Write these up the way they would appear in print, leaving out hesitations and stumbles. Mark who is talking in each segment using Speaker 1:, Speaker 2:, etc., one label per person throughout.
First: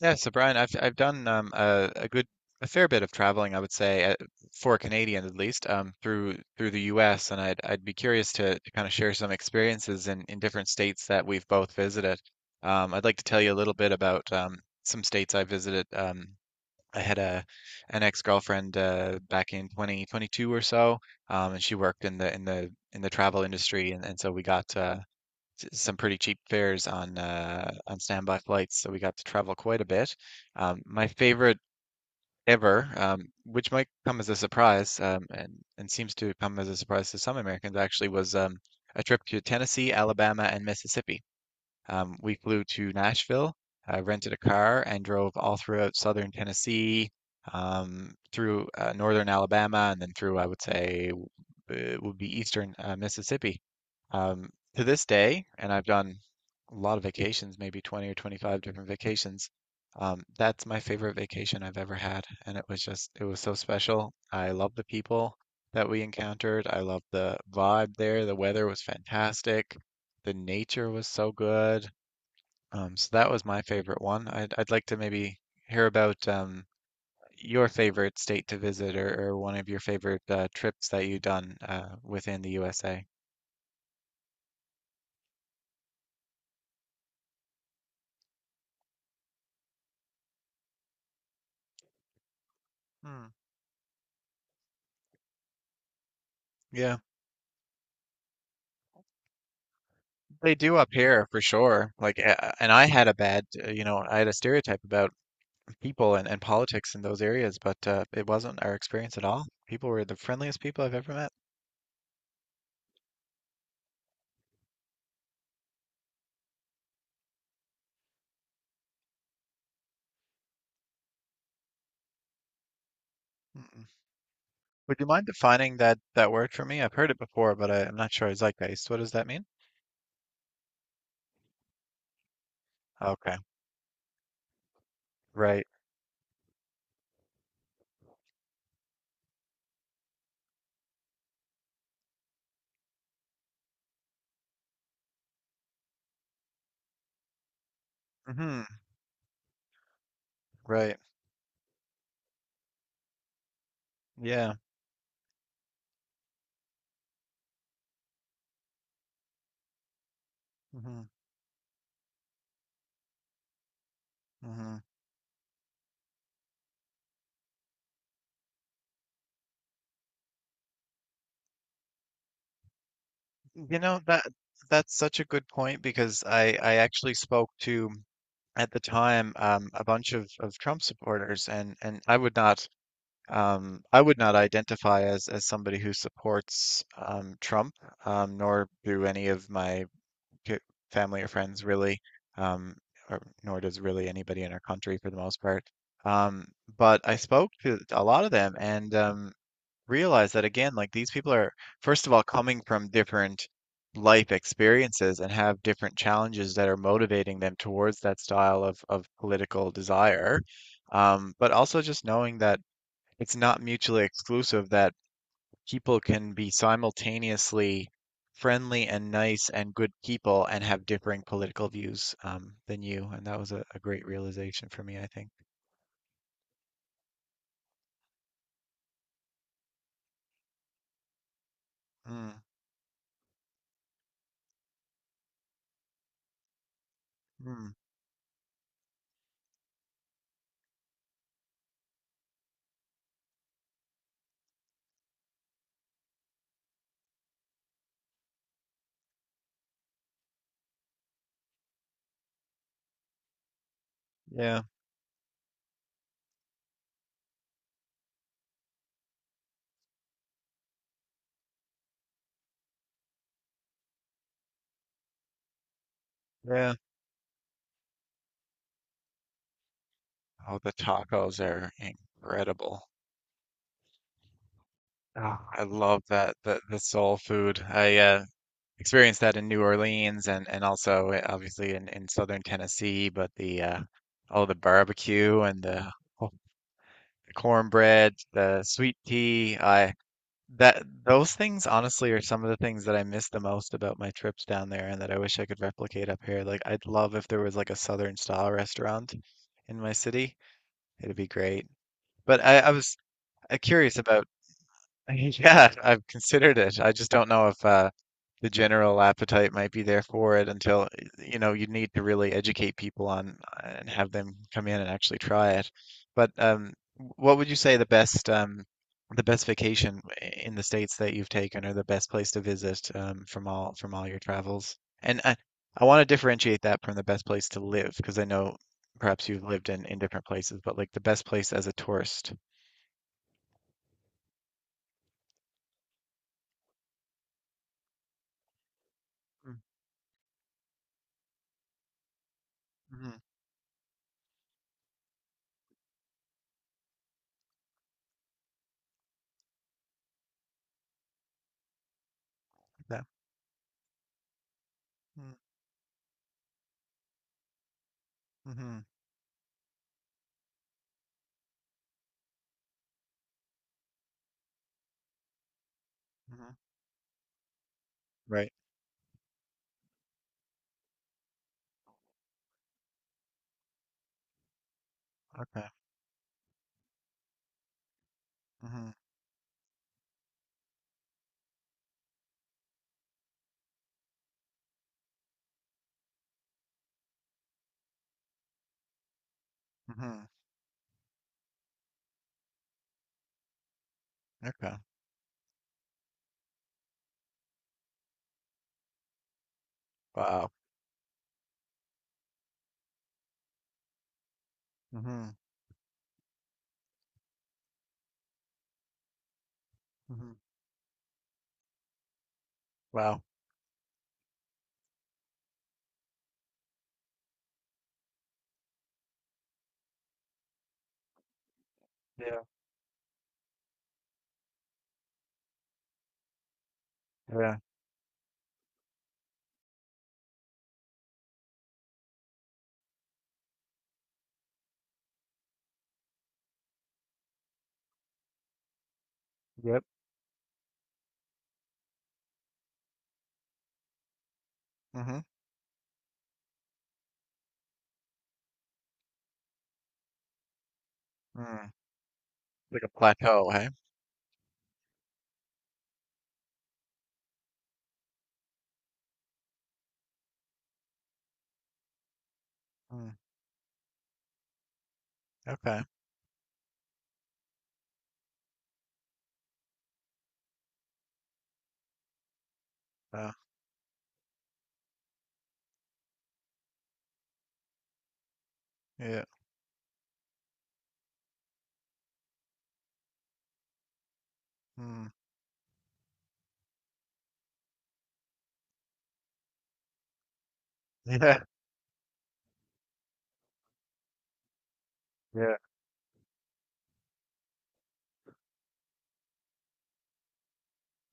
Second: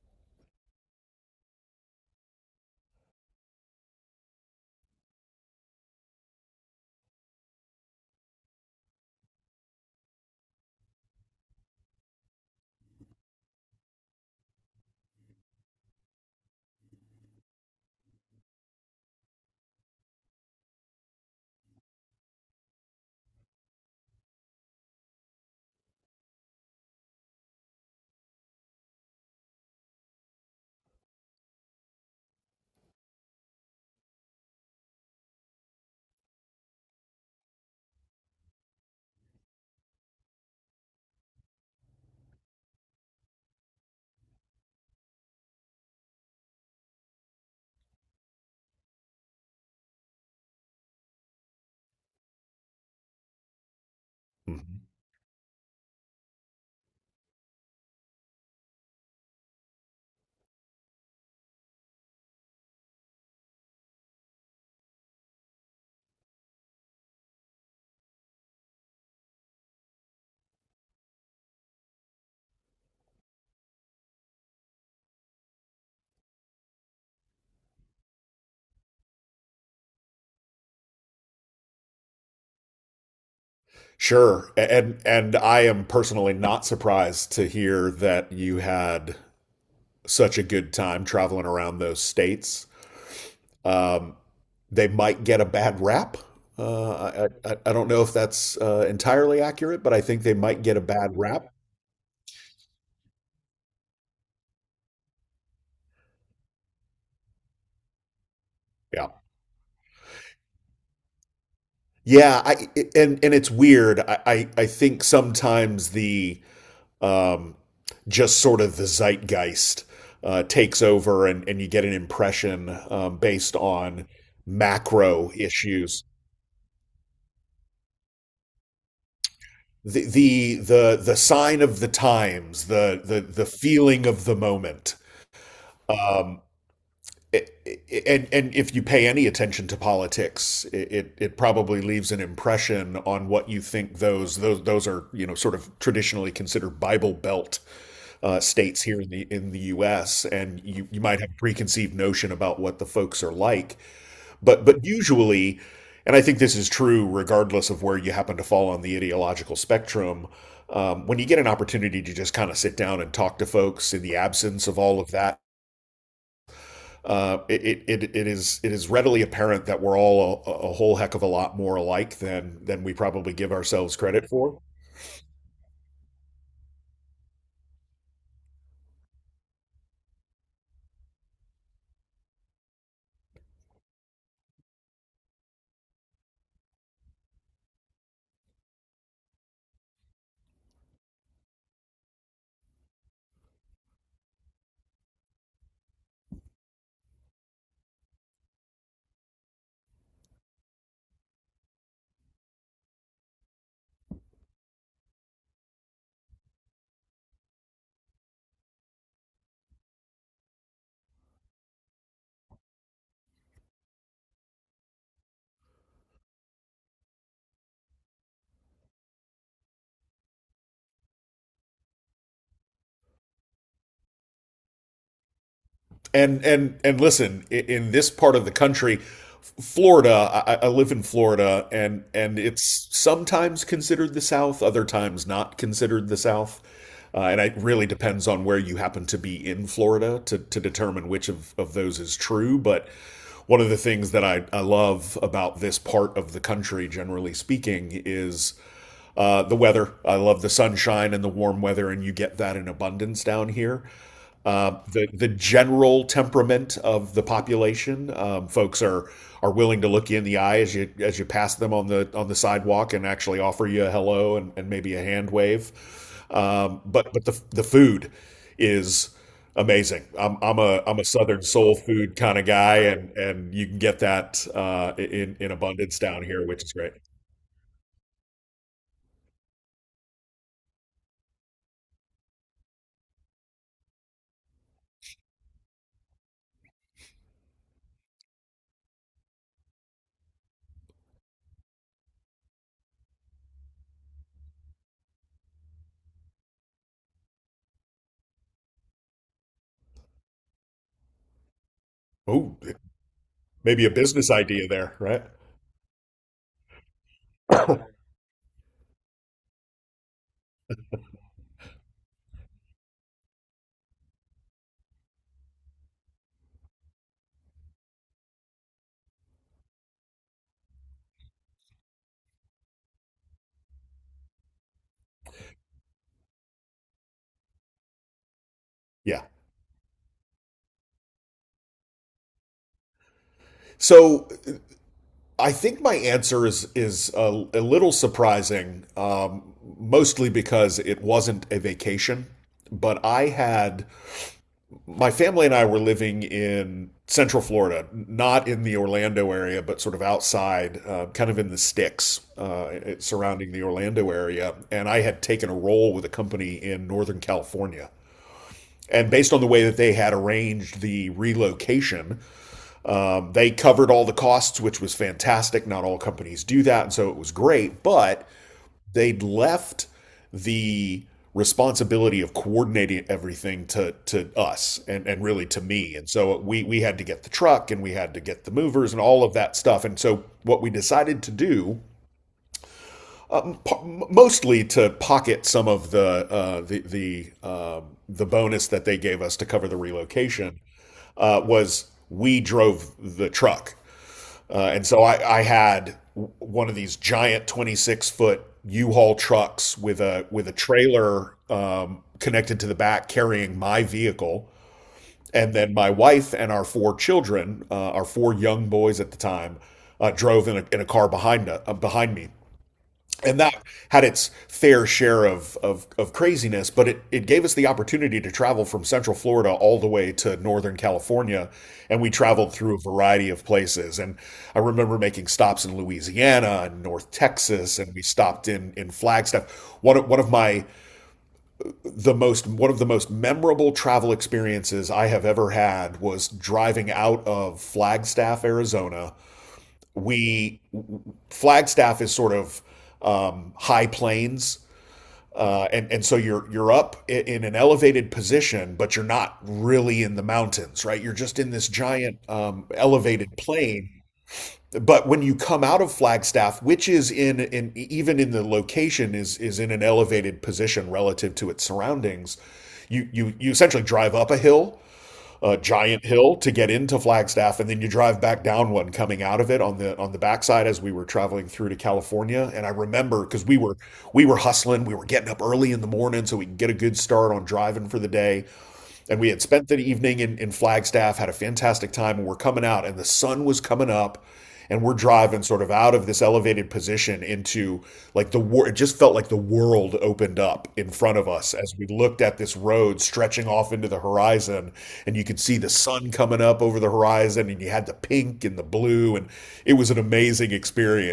Speaker 1: Yeah, so Brian, I've done a fair bit of traveling, I would say, for Canadians at least, through the U.S. And I'd be curious to kind of share some experiences in different states that we've both visited. I'd like to tell you a little bit about some states I visited. I had a an ex-girlfriend back in 2022 or so, and she worked in the travel industry, and so we got some pretty cheap fares on standby flights, so we got to travel quite a bit. My favorite ever, which might come as a surprise, and seems to come as a surprise to some Americans actually, was a trip to Tennessee, Alabama, and Mississippi. We flew to Nashville, rented a car, and drove all throughout southern Tennessee, through northern Alabama, and then through, I would say, it would be eastern Mississippi. Um, to
Speaker 2: Mhm.
Speaker 1: this day, and I've done a lot of vacations, maybe 20 or 25 different vacations. That's my favorite vacation I've ever had, and it was just, it was so special. I love the people that we encountered. I loved the vibe there. The weather was fantastic. The nature was so good. So that was my favorite one. I'd like to maybe hear about your favorite state to visit, or one of your favorite trips that you've done within the USA.
Speaker 2: Sure. And I am personally not surprised to hear that you had such a good time traveling around those states.
Speaker 1: Hmm.
Speaker 2: Um, they might get a bad rap.
Speaker 1: Yeah,
Speaker 2: I don't know if that's entirely accurate, but I think they
Speaker 1: they
Speaker 2: might
Speaker 1: do
Speaker 2: get a
Speaker 1: up
Speaker 2: bad
Speaker 1: here for
Speaker 2: rap.
Speaker 1: sure. Like, and I had a bad, I had a stereotype about people and politics in those areas, but it wasn't our
Speaker 2: Yeah.
Speaker 1: experience at all. People were the friendliest people I've ever met.
Speaker 2: Yeah, I and it's weird. I think sometimes the um, just sort of the zeitgeist takes over, and you get an impression based
Speaker 1: Mm-mm.
Speaker 2: on
Speaker 1: Would you mind
Speaker 2: macro
Speaker 1: defining that
Speaker 2: issues.
Speaker 1: that word for me? I've heard it before, but I'm not sure I zeitgeist. What does that mean?
Speaker 2: The sign of the times, the the
Speaker 1: Okay,
Speaker 2: the feeling of the moment,
Speaker 1: right.
Speaker 2: and if you pay any attention to politics, it probably leaves an impression on what you think those are, you know, sort of traditionally considered Bible Belt
Speaker 1: Hmm.
Speaker 2: states here in the U.S. And you
Speaker 1: Right.
Speaker 2: you might have a preconceived notion about what the folks are like,
Speaker 1: Yeah.
Speaker 2: but usually, and I think this is true regardless of where you happen to fall on the ideological spectrum.
Speaker 1: Hmm.
Speaker 2: When you get an opportunity to just kind of sit down and talk to folks in the absence of
Speaker 1: Hmm.
Speaker 2: all of that it is readily apparent that we're all a whole heck of a lot more alike than we probably give
Speaker 1: You
Speaker 2: ourselves
Speaker 1: know that
Speaker 2: credit for.
Speaker 1: that's such a good point because I actually spoke to at the time a bunch of Trump supporters, and I would not identify as somebody who supports Trump, nor do any of my ki- family or friends really, um or nor does really anybody in our country for the most part. Um, but I spoke to a lot of them, and realize that again, like these people are, first of all, coming from different life experiences and have different challenges that are motivating them towards that style of political desire. But also just knowing that it's not mutually exclusive, that people can be simultaneously friendly and nice and good people and have differing political views than you. And that was a great realization for me, I think.
Speaker 2: And listen, in this part of the country, Florida, I live in Florida,
Speaker 1: Mm,
Speaker 2: and it's sometimes considered the South, other times not considered the South. And it
Speaker 1: mm,
Speaker 2: really depends on where you happen to be in Florida to determine which of those is true. But one of the things that I love about this part of the country, generally speaking, is the weather. I love the sunshine and the warm weather, and you get that in abundance down here.
Speaker 1: yeah,
Speaker 2: The general temperament of the population, folks are willing to look you in the eye as you pass them on the sidewalk and actually offer you a hello and maybe a hand wave.
Speaker 1: yeah.
Speaker 2: But the food is amazing. I'm
Speaker 1: Oh,
Speaker 2: I'm
Speaker 1: the
Speaker 2: a I'm a
Speaker 1: tacos
Speaker 2: Southern
Speaker 1: are
Speaker 2: soul food kind of guy,
Speaker 1: incredible.
Speaker 2: and you can get that
Speaker 1: Ah,
Speaker 2: in
Speaker 1: I
Speaker 2: abundance
Speaker 1: love
Speaker 2: down
Speaker 1: that
Speaker 2: here,
Speaker 1: the
Speaker 2: which is great.
Speaker 1: soul food. I experienced that in New Orleans and also obviously in southern Tennessee. But the oh, the barbecue and oh, the cornbread, the sweet tea. I that those things honestly are some of the things that I miss the most about my trips down there, and that I wish I could replicate up here. Like, I'd love if there was like a southern style restaurant in my city. It'd be great. But
Speaker 2: Oh,
Speaker 1: I was
Speaker 2: maybe a
Speaker 1: curious about.
Speaker 2: business idea there, right?
Speaker 1: Yeah, I've considered it. I just don't know if the general appetite might be there for it until, you know, you need to really educate people on and have them come in and actually try it. But what would you say the best vacation in the states that you've taken, or the best place to visit from all your travels? And I want to differentiate that from the best place to live, because I know
Speaker 2: Yeah.
Speaker 1: perhaps you've lived in different places, but like the best place as a tourist.
Speaker 2: So I think my answer is a little surprising, mostly because it wasn't a vacation. But
Speaker 1: Mm-hmm.
Speaker 2: I had my family and I were living in Central Florida, not in the Orlando area, but sort of outside, kind of in the sticks
Speaker 1: Yeah.
Speaker 2: surrounding the Orlando area. And I had taken a role with a company in Northern California.
Speaker 1: Mm-hmm.
Speaker 2: And based on the way that they had arranged the relocation, they covered all the costs, which was fantastic. Not all companies
Speaker 1: Mm-hmm.
Speaker 2: do that, and so it was great. But
Speaker 1: Right.
Speaker 2: they'd left the responsibility of coordinating everything to us and really to
Speaker 1: Okay.
Speaker 2: me. And so we had to get the truck and we had to get the
Speaker 1: Mm-hmm.
Speaker 2: movers and all of that stuff. And so what we decided to do, mostly to pocket some of the the bonus that they gave us to cover the
Speaker 1: Mm-hmm.
Speaker 2: relocation, was we drove the truck uh,
Speaker 1: Okay.
Speaker 2: and so I, I had one of these giant 26-foot foot U-Haul trucks with
Speaker 1: Wow.
Speaker 2: a trailer connected to the back carrying my vehicle,
Speaker 1: Mhm,
Speaker 2: and then my wife and our four children, our four young boys at the time,
Speaker 1: mhm.
Speaker 2: drove in in a car behind behind me
Speaker 1: Wow.
Speaker 2: and that had its fair share of craziness, but it gave us the opportunity to travel from Central Florida all the way to Northern California. And we
Speaker 1: Yeah.
Speaker 2: traveled through a variety of places. And I remember making stops in Louisiana and North
Speaker 1: Yeah.
Speaker 2: Texas, and we stopped in Flagstaff. One of my the most one of the most memorable travel experiences I have ever had was driving out of Flagstaff, Arizona.
Speaker 1: Yep.
Speaker 2: We Flagstaff is sort of high plains,
Speaker 1: Mhm,
Speaker 2: and so you're up in an elevated position, but you're not really in the mountains, right? You're just in this
Speaker 1: mm.
Speaker 2: giant
Speaker 1: Like a
Speaker 2: elevated
Speaker 1: plateau, hey?
Speaker 2: plain. But when you come out of Flagstaff, which is in even in the location is in an elevated position relative to its surroundings, you
Speaker 1: Mm.
Speaker 2: you you essentially drive up a hill, a
Speaker 1: Okay.
Speaker 2: giant hill to get into Flagstaff, and then you drive back down one coming out of it on the backside as we were traveling through to California. And I remember
Speaker 1: Wow.
Speaker 2: because we were hustling, we were getting up early in the morning so we could get a good start on driving for the day. And
Speaker 1: Yeah,
Speaker 2: we had spent the evening in Flagstaff, had a fantastic time, and we're coming out, and the sun was coming up, and we're
Speaker 1: mm.
Speaker 2: driving sort of out of this elevated position into like the war. It just felt like the world opened up in front of
Speaker 1: Yeah.
Speaker 2: us as we looked at this road stretching off into the horizon, and you could
Speaker 1: Yeah.
Speaker 2: see the sun coming up over the horizon, and you had the pink and the blue, and it was an amazing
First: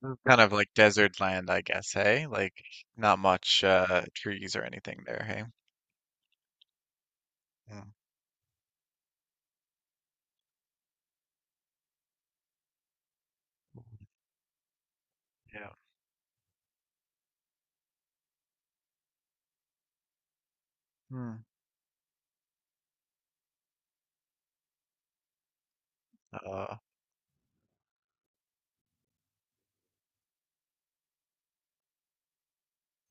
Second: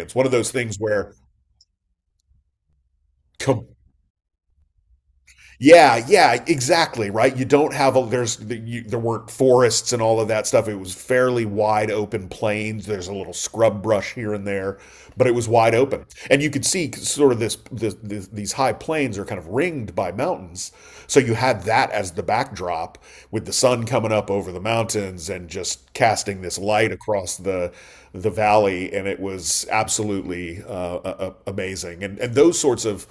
Speaker 1: This is
Speaker 2: One of
Speaker 1: kind
Speaker 2: those
Speaker 1: of like
Speaker 2: things where
Speaker 1: desert land, I guess, hey? Like, not much
Speaker 2: com-
Speaker 1: trees or anything there, hey?
Speaker 2: yeah, exactly, right? You don't
Speaker 1: Mm.
Speaker 2: have a there's you, There weren't forests and all of that stuff. It was fairly wide open plains. There's a little scrub brush here and there, but it was
Speaker 1: Yeah.
Speaker 2: wide open. And you could see sort of this, this, this these high plains are kind of ringed by mountains. So you
Speaker 1: Mm.
Speaker 2: had that as the backdrop with the sun coming up over the mountains and just casting this
Speaker 1: Uh,
Speaker 2: light across the valley, and it was absolutely amazing. And those sorts of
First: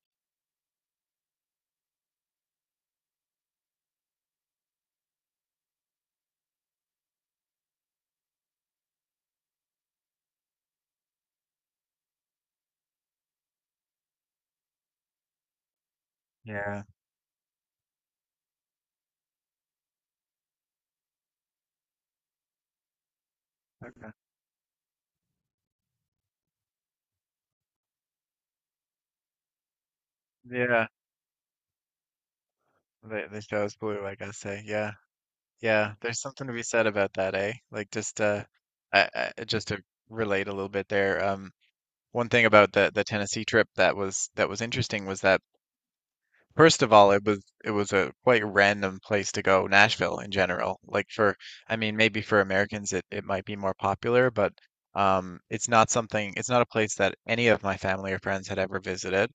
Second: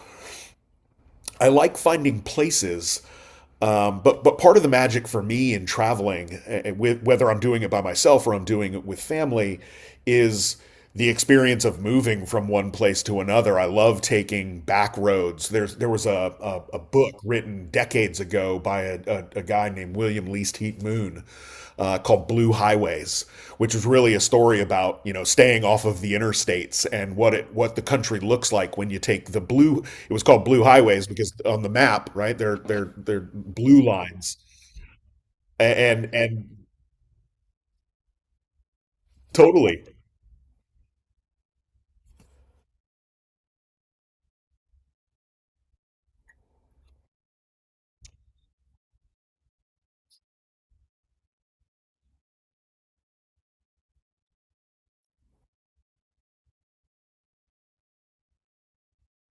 Speaker 2: I like finding places, but part of the magic for me in traveling, with, whether I'm doing it by myself or I'm doing it with family, is the experience of moving from one place to another. I love taking back roads. There was a
Speaker 1: yeah.
Speaker 2: book written decades ago by a guy named William Least Heat Moon, called Blue Highways, which was
Speaker 1: Okay.
Speaker 2: really a story about, you know, staying off of the interstates and what it what the country looks like when you take the blue. It was called Blue
Speaker 1: Yeah.
Speaker 2: Highways because on the map, right, they're
Speaker 1: The show's
Speaker 2: blue
Speaker 1: blue, I
Speaker 2: lines,
Speaker 1: guess, eh? Yeah. Yeah. There's
Speaker 2: and
Speaker 1: something to be said about that, eh? Like, just I just to
Speaker 2: totally
Speaker 1: relate a little bit there. One thing about the Tennessee trip that was interesting was that first of all, it was a quite random place to go, Nashville in general. Like, for I mean maybe for Americans, it might be more popular, but it's not something, it's not a place that any of my family or friends had ever visited.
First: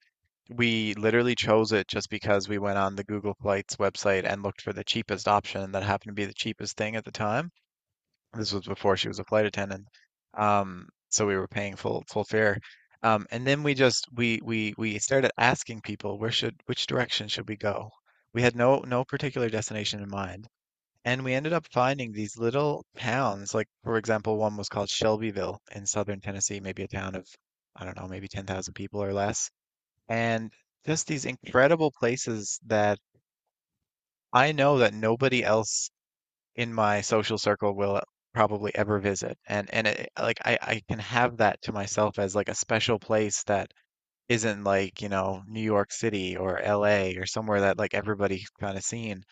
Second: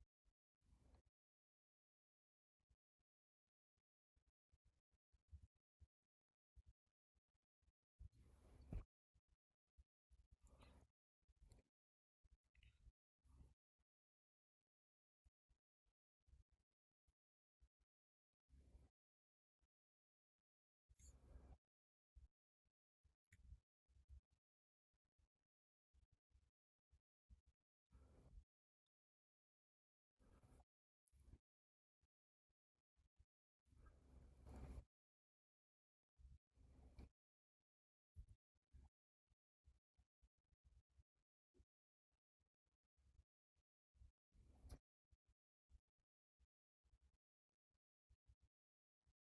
Speaker 1: We literally chose it just because we went on the Google Flights website and looked for the cheapest option that happened to be the cheapest thing at the time. This was before she was a flight attendant. So we were paying full fare. And then we just we started asking people, where should which direction should we go? We had no particular destination in mind. And we ended up finding these little towns, like, for example, one was called Shelbyville in southern Tennessee, maybe a town of, I don't know, maybe 10,000 people or less. And just these incredible places that I know that nobody else in my social circle will probably ever visit. And it, like I can have that to myself as like a special place that isn't like, you know, New York City or LA or somewhere that like everybody's kind of seen.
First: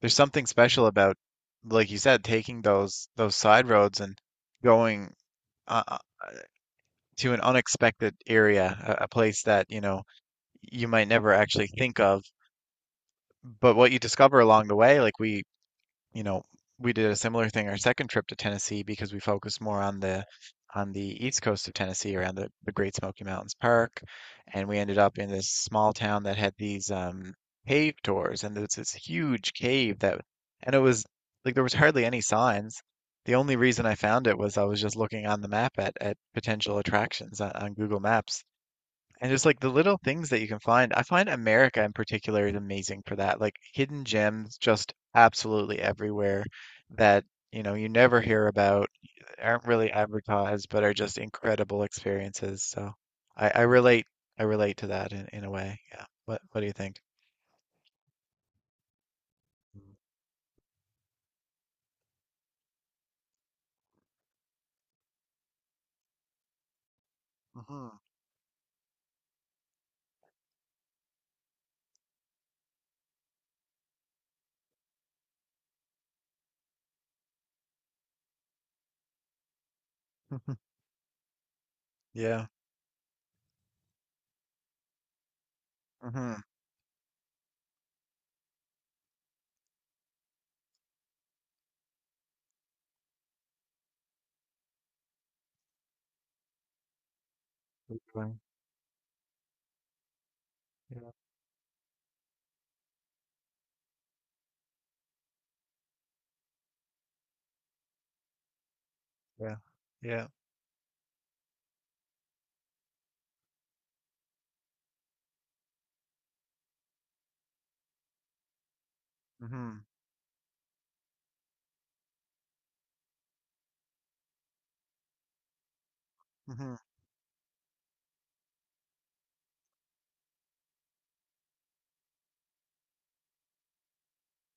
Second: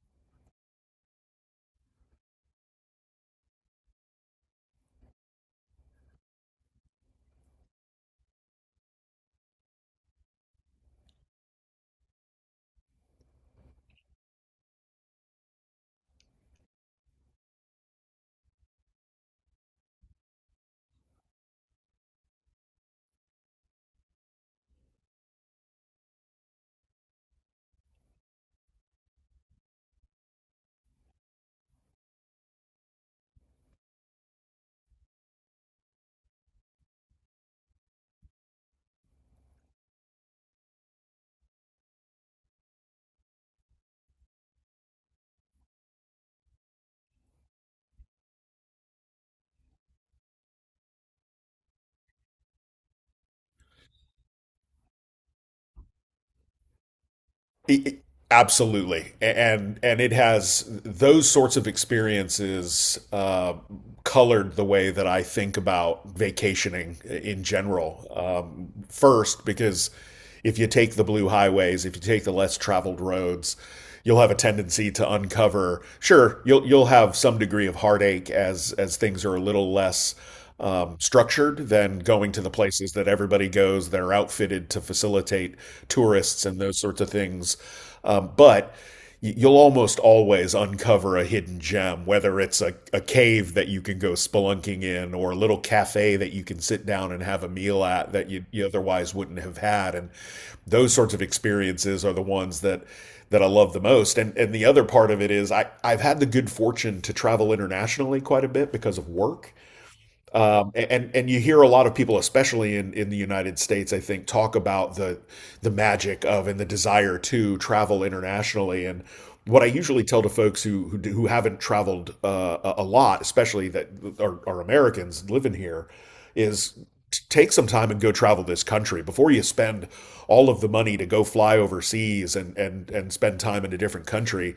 Speaker 1: There's something special about, like you said, taking those side roads and going uh, uh, to an unexpected area, a place that, you know, you might never actually think of. But what you discover along the way, like you know, we did a similar thing our second trip to Tennessee, because we focused more on the east coast of Tennessee around the Great Smoky Mountains Park, and we ended up in this small town that had these cave tours, and there's this huge cave that, and it was like there was hardly any signs. The only reason I found it was I was just looking on the map at, potential attractions on, Google Maps, and just like the little things that you can find. I find America in particular is amazing for that. Like, hidden gems just absolutely everywhere that, you know, you never hear about, aren't really advertised, but are just incredible experiences. So I, I relate I relate to that in, a way. Yeah. What do you think?
Speaker 2: it, absolutely, and it has those sorts of experiences colored the way that I think about vacationing in
Speaker 1: Mm-hmm.
Speaker 2: general. First, because if you take the blue highways, if you take the less traveled roads, you'll have a tendency to uncover. Sure, you'll have some degree of heartache as things are a little less structured than going to
Speaker 1: Yeah.
Speaker 2: the places that everybody goes. They're outfitted to facilitate
Speaker 1: Mm-hmm.
Speaker 2: tourists and those sorts of things. But you'll almost always uncover a hidden gem, whether it's a cave that you can go spelunking in or a little cafe that you can sit down and have a meal at that you otherwise wouldn't have had. And those
Speaker 1: Yeah.
Speaker 2: sorts of experiences are the ones that I love the most. And the other part of it is I I've had the good fortune to travel internationally quite a bit because of work.
Speaker 1: Yeah. Yeah.
Speaker 2: And you hear a lot of people, especially in the United States, I think, talk about the magic of and the desire to travel internationally. And what I
Speaker 1: Mm-hmm.
Speaker 2: usually tell to folks who haven't traveled a lot, especially that are Americans living here, is
Speaker 1: Mm-hmm.
Speaker 2: take some time and go travel this country before you spend all of the money to go fly overseas and spend time in a different country.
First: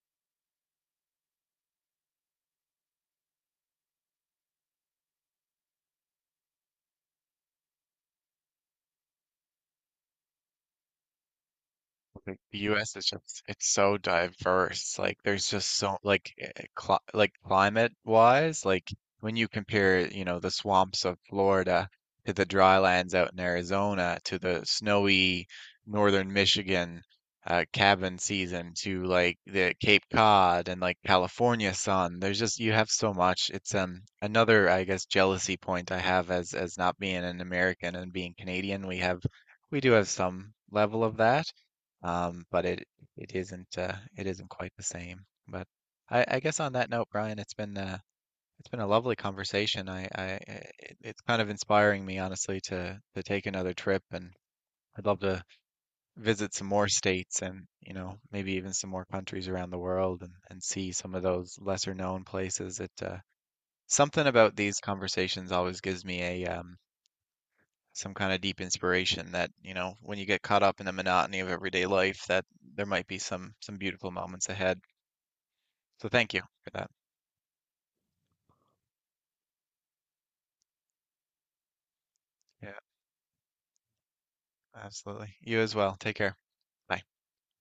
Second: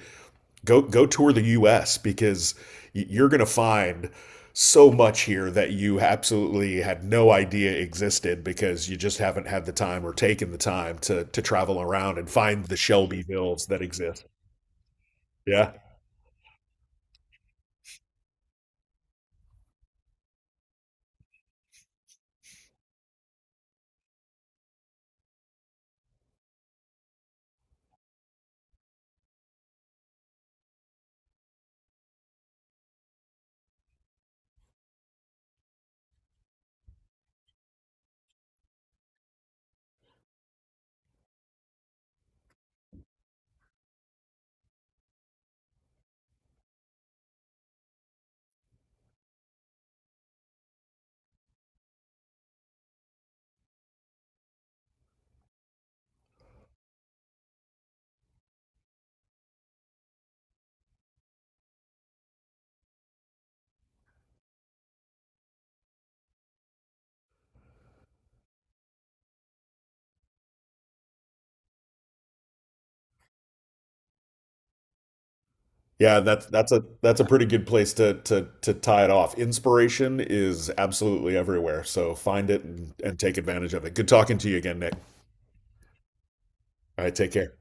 Speaker 2: Go go tour the U.S. because you're gonna find so much here that you absolutely had no idea existed because you just haven't had the time or taken the time to travel around and
Speaker 1: Like, the
Speaker 2: find the
Speaker 1: US is just,
Speaker 2: Shelbyvilles
Speaker 1: it's
Speaker 2: that
Speaker 1: so
Speaker 2: exist.
Speaker 1: diverse. Like, there's just
Speaker 2: Yeah.
Speaker 1: so like eh, eh, cli like climate wise, like when you compare, you know, the swamps of Florida to the dry lands out in Arizona to the snowy northern Michigan cabin season to like the Cape Cod and like California sun. There's just, you have so much. It's another, I guess, jealousy point I have as not being an American and being Canadian. We have we do have some level of that, but it isn't quite the same. But I guess on that note, Brian, it's been a lovely conversation. It's kind of inspiring me honestly to take another trip, and I'd love to visit some more states and, you know, maybe even some more countries around the world, and see some of those lesser known places. It something about these conversations always gives me a some kind of deep inspiration that, you know, when you get caught up in the monotony of everyday life, that there might be some beautiful moments ahead. So
Speaker 2: Yeah,
Speaker 1: thank you
Speaker 2: that's
Speaker 1: for that.
Speaker 2: that's a pretty good place to tie it off. Inspiration is absolutely everywhere, so find it
Speaker 1: Yeah,
Speaker 2: and take advantage of it. Good talking to you again, Nick.
Speaker 1: absolutely. You as well. Take care. Bye.
Speaker 2: All right, take care.